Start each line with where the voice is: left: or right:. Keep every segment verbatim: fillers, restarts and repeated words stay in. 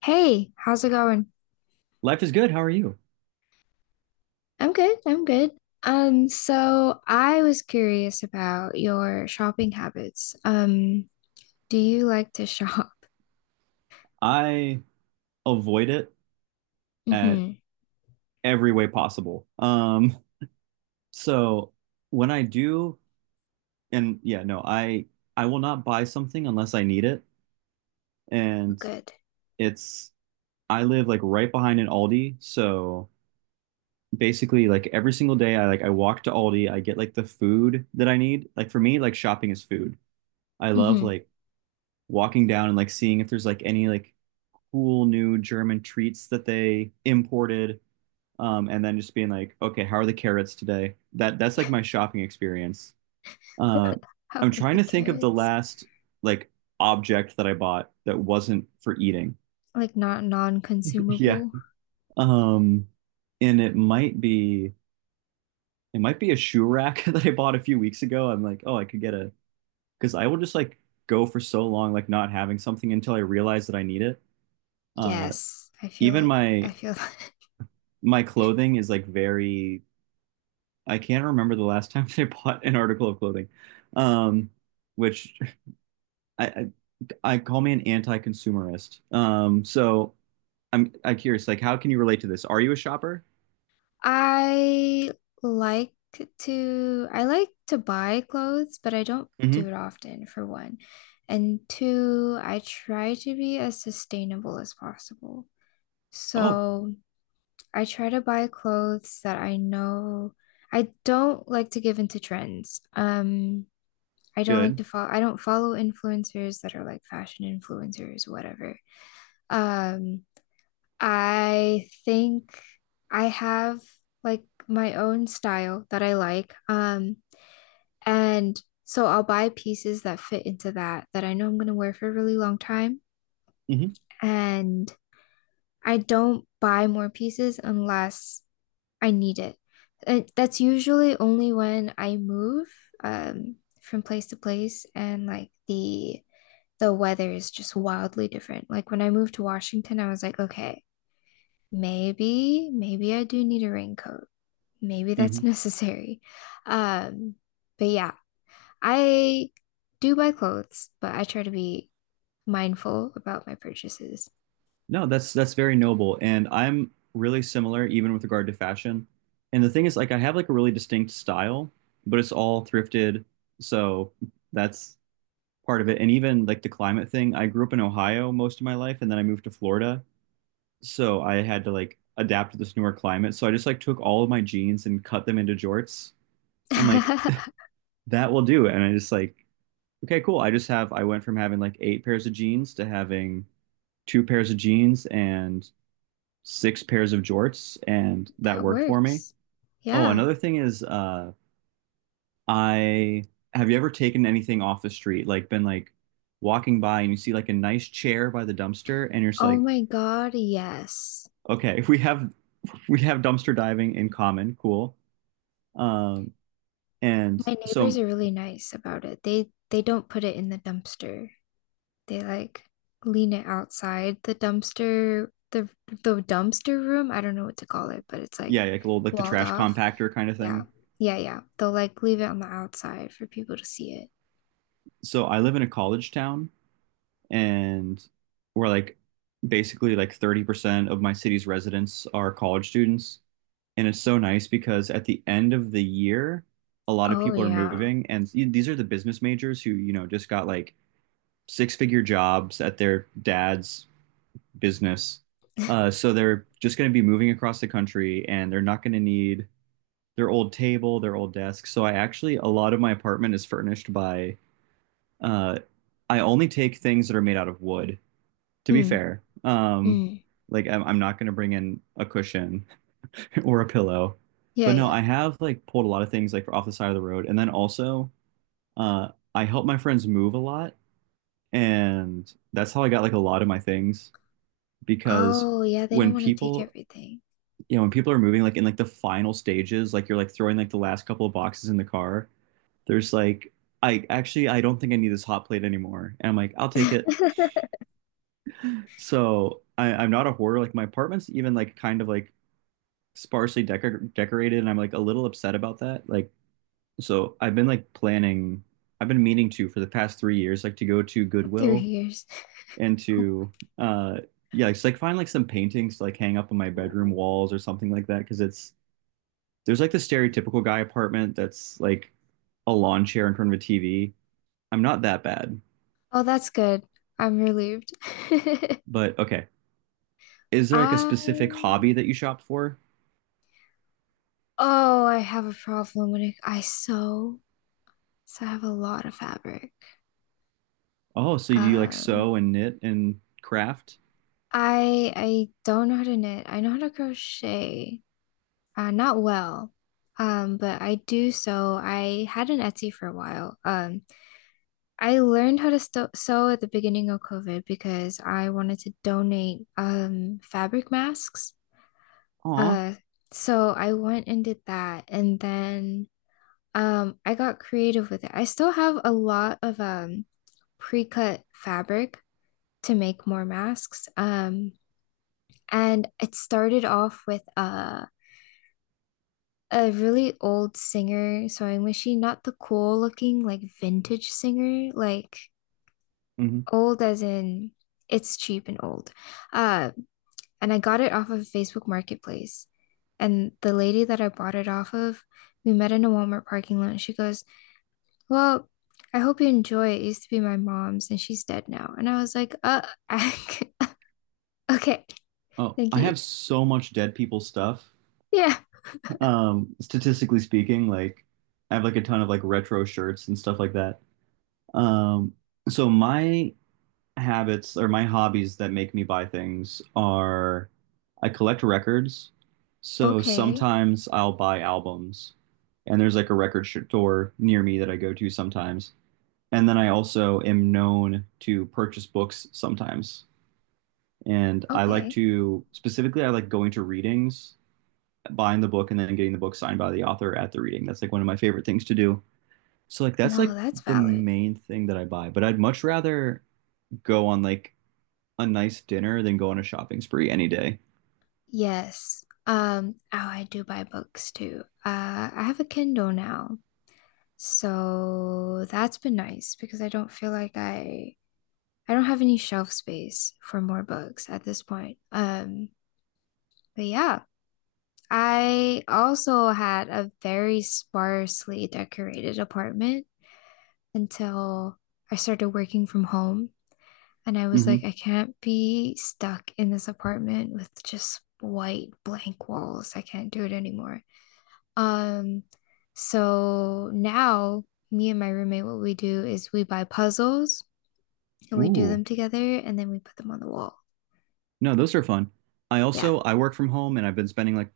left: Hey, how's it going?
right: Life is good. How are you?
left: I'm good. I'm good. Um, so I was curious about your shopping habits. Um, do you like to shop?
right: I avoid it at
left: Mm-hmm.
right: every way possible. Um, so when I do, and yeah, no, I I will not buy something unless I need it. And
left: Good.
right: it's I live like right behind an Aldi, so basically like every single day I like I walk to Aldi, I get like the food that I need. Like for me, like shopping is food. I love
left: Mm-hmm.
right: like walking down and like seeing if there's like any like cool new German treats that they imported, um, and then just being like, okay, how are the carrots today? That that's like my shopping experience. Uh,
left: How are
right: I'm trying
left: the
right: to think of the
left: carrots?
right: last like object that I bought that wasn't for eating.
left: Like not
right: Yeah,
left: non-consumable?
right: um, and it might be it might be a shoe rack that I bought a few weeks ago. I'm like, oh, I could get a because I will just like go for so long like not having something until I realize that I need it. Uh,
left: Yes, I feel
right: Even
left: like I
right: my
left: feel
right: my clothing is like very I can't remember the last time they bought an article of clothing, um, which I, I I call me an anti-consumerist. Um, so I'm I'm curious, like, how can you relate to this? Are you a shopper?
left: I like to I like to buy clothes, but I don't do
right: Hmm.
left: it often for one. And two, I try to be as sustainable as possible.
right: Oh,
left: So I try to buy clothes that I know I don't like to give into trends. Um, I don't like
right: good.
left: to follow I don't follow influencers that are like fashion influencers, whatever. Um, I think I have like my own style that I like. Um, and so I'll buy pieces that fit into that that I know I'm gonna wear for a really long time.
right: Hmm.
left: And I don't buy more pieces unless I need it. And that's usually only when I move um from place to place and like the the weather is just wildly different. Like when I moved to Washington, I was like, okay. Maybe, maybe I do need a raincoat. Maybe that's
right: Hmm.
left: necessary. Um, but yeah, I do buy clothes, but I try to be mindful about my purchases.
right: No, that's that's very noble, and I'm really similar, even with regard to fashion. And the thing is, like, I have like a really distinct style, but it's all thrifted, so that's part of it. And even like the climate thing, I grew up in Ohio most of my life, and then I moved to Florida. So I had to like adapt to this newer climate. So I just like took all of my jeans and cut them into jorts. I'm like, that will do. And I just like, okay, cool. I just have I went from having like eight pairs of jeans to having two pairs of jeans and six pairs of jorts, and that
left: That
right: worked for me.
left: works.
right: Oh,
left: Yeah.
right: another thing is uh I have you ever taken anything off the street? Like been like walking by and you see like a nice chair by the dumpster and you're just
left: Oh
right: like,
left: my God, yes.
right: okay, we have we have dumpster diving in common, cool. Um, and
left: My neighbors
right: so
left: are really nice about it. They they don't put it in the dumpster. They like lean it outside the dumpster, the the dumpster room. I don't know what to call it, but it's like
right: yeah, like a little like the
left: walled
right: trash
left: off.
right: compactor kind of
left: Yeah.
right: thing.
left: Yeah, yeah. They'll like leave it on the outside for people to see it.
right: So I live in a college town and we're like basically like thirty percent of my city's residents are college students. And it's so nice because at the end of the year, a lot of
left: Oh,
right: people are
left: yeah.
right: moving and these are the business majors who, you know, just got like six figure jobs at their dad's business. Uh, so they're just going to be moving across the country and they're not going to need their old table, their old desk. So I actually a lot of my apartment is furnished by uh I only take things that are made out of wood, to be
left: Mm,
right: fair. Um,
left: mm.
right: like I'm, I'm not going to bring in a cushion or a pillow.
left: Yeah,
right: But no,
left: yeah.
right: I have like pulled a lot of things like off the side of the road and then also uh I help my friends move a lot and that's how I got like a lot of my things because
left: Oh, yeah, they don't
right: when
left: want to take
right: people
left: everything
right: you know when people are moving like in like the final stages like you're like throwing like the last couple of boxes in the car there's like I actually I don't think I need this hot plate anymore. And I'm like, I'll take it. So I, I'm not a hoarder. Like my apartment's even like kind of like sparsely decor decorated, and I'm like a little upset about that. Like so I've been like planning I've been meaning to for the past three years, like to go to
left: through
right: Goodwill
left: years.
right: and to uh yeah, it's like find like some paintings to like hang up on my bedroom walls or something like that. Cause it's there's like the stereotypical guy apartment that's like a lawn chair in front of a T V. I'm not that bad,
left: Oh, that's good. I'm relieved.
right: but okay. Is there like a specific
left: Um,
right: hobby that you shop for?
left: oh, I have a problem when it, I sew. So I have a lot of fabric.
right: Oh, so you like
left: Um,
right: sew and knit and craft?
left: I I don't know how to knit. I know how to crochet. Uh, not well. Um, but I do sew. I had an Etsy for a while. Um, I learned how to sto sew at the beginning of COVID because I wanted to donate um fabric masks.
right: Aw.
left: Uh, so I went and did that, and then um I got creative with it. I still have a lot of um pre-cut fabric to make more masks. Um, and it started off with uh a really old singer. So I'm wishing not the cool looking, like vintage singer, like
right: Hmm.
left: old as in it's cheap and old. Uh, and I got it off of Facebook Marketplace. And the lady that I bought it off of, we met in a Walmart parking lot. And she goes, well, I hope you enjoy it. It used to be my mom's and she's dead now. And I was like, uh, okay,
right: Oh,
left: thank
right: I
left: you.
right: have so much dead people stuff.
left: Yeah,
right: Um, statistically speaking, like I have like a ton of like retro shirts and stuff like that. Um, so my habits or my hobbies that make me buy things are I collect records. So
left: okay,
right: sometimes I'll buy albums, and there's like a record store near me that I go to sometimes. And then I also am known to purchase books sometimes. And I like
left: okay.
right: to specifically, I like going to readings, buying the book, and then getting the book signed by the author at the reading. That's like one of my favorite things to do. So, like, that's
left: No,
right: like
left: that's
right: the
left: valid.
right: main thing that I buy. But I'd much rather go on like a nice dinner than go on a shopping spree any day.
left: Yes. Um, oh, I do buy books too. Uh, I have a Kindle now. So that's been nice because I don't feel like I I don't have any shelf space for more books at this point. Um, but yeah, I also had a very sparsely decorated apartment until I started working from home and I was like,
right: Hmm.
left: I can't be stuck in this apartment with just white blank walls. I can't do it anymore. Um, so now me and my roommate, what we do is we buy puzzles and we do
right: Ooh,
left: them together and then we put them on the wall.
right: no, those are fun. I
left: Yeah.
right: also I work from home and I've been spending like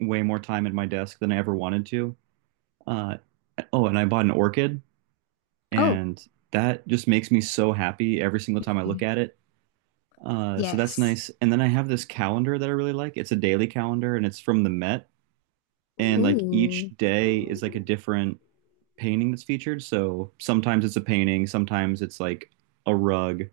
right: way more time at my desk than I ever wanted to. Uh, oh, and I bought an orchid
left: Oh,
right: and that just makes me so happy every single time I look
left: mhm.
right: at it. Uh, so that's
left: Yes.
right: nice. And then I have this calendar that I really like. It's a daily calendar, and it's from the Met. And like each
left: Ooh.
right: day is like a different painting that's featured. So sometimes it's a painting, sometimes it's like a rug,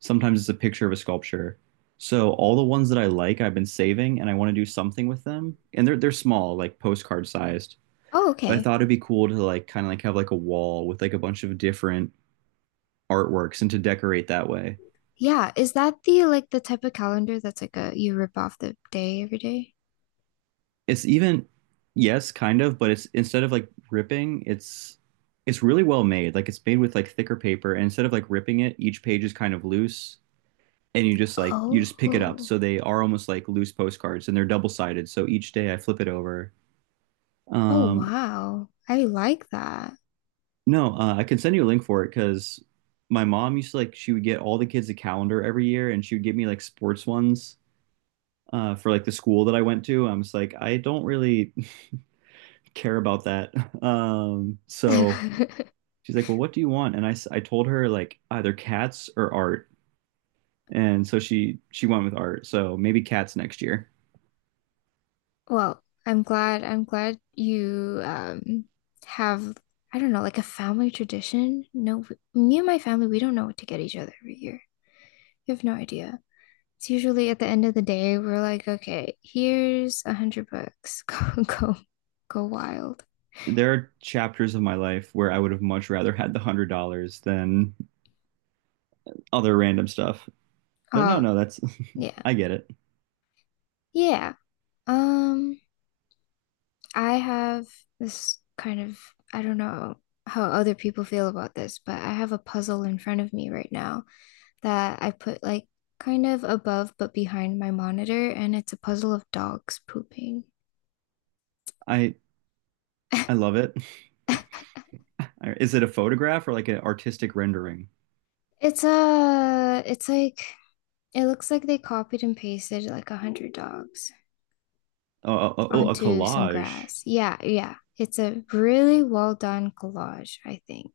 right: sometimes it's a picture of a sculpture. So all the ones that I like, I've been saving, and I want to do something with them. And they're they're small, like postcard sized.
left: Oh,
right: But I
left: okay.
right: thought it'd be cool to like kind of like have like a wall with like a bunch of different artworks and to decorate that way.
left: Yeah. Is that the like the type of calendar that's like a you rip off the day every day?
right: It's even yes, kind of, but it's instead of like ripping, it's it's really well made. Like it's made with like thicker paper and instead of like ripping it, each page is kind of loose and you just like you just pick it up.
left: Oh.
right: So they are almost like loose postcards and they're double-sided. So each day I flip it over.
left: Oh,
right: Um,
left: wow. I like that.
right: no, uh, I can send you a link for it cuz my mom used to like she would get all the kids a calendar every year and she would give me like sports ones, uh, for like the school that I went to. I'm just like I don't really care about that. Um, so she's like, well, what do you want? And I, I told her like either cats or art. And so she she went with art. So maybe cats next year.
left: Well, I'm glad I'm glad you um have I don't know, like a family tradition. No, w- me and my family, we don't know what to get each other every year. You have no idea. It's usually at the end of the day, we're like, okay, here's a hundred bucks. Go go go wild.
right: There are chapters of my life where I would have much rather had the hundred dollars than other random stuff. But no,
left: Oh,
right: no, that's
left: yeah.
right: I get it.
left: Yeah. Um, I have this kind of I don't know how other people feel about this, but I have a puzzle in front of me right now that I put like kind of above but behind my monitor, and it's a puzzle of dogs pooping.
right: I I love it. Is it a photograph or like an artistic rendering?
left: It's a it's like it looks like they copied and pasted like a hundred dogs
right: Oh, oh, oh, oh, a
left: onto some
right: collage.
left: grass. Yeah, yeah. It's a really well done collage, I think.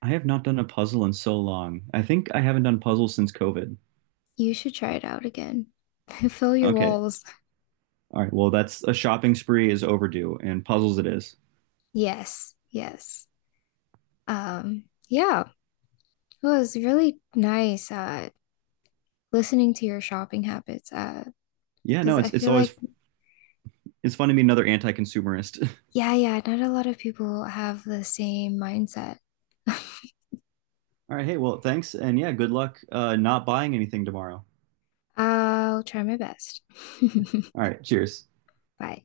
right: I have not done a puzzle in so long. I think I haven't done puzzles since COVID.
left: You should try it out again. Fill your
right: Okay,
left: walls.
right: all right. Well, that's a shopping spree is overdue, and puzzles it is.
left: Yes, yes. Um, yeah, it was really nice uh listening to your shopping habits uh
right: Yeah,
left: because
right: no,
left: I
right: it's it's
left: feel like
right: always it's fun to meet another anti-consumerist.
left: yeah, yeah, not a lot of people have the same mindset.
right: All right, hey, well, thanks, and yeah, good luck, uh, not buying anything tomorrow.
left: I'll try my best.
right: All right, cheers.
left: Bye.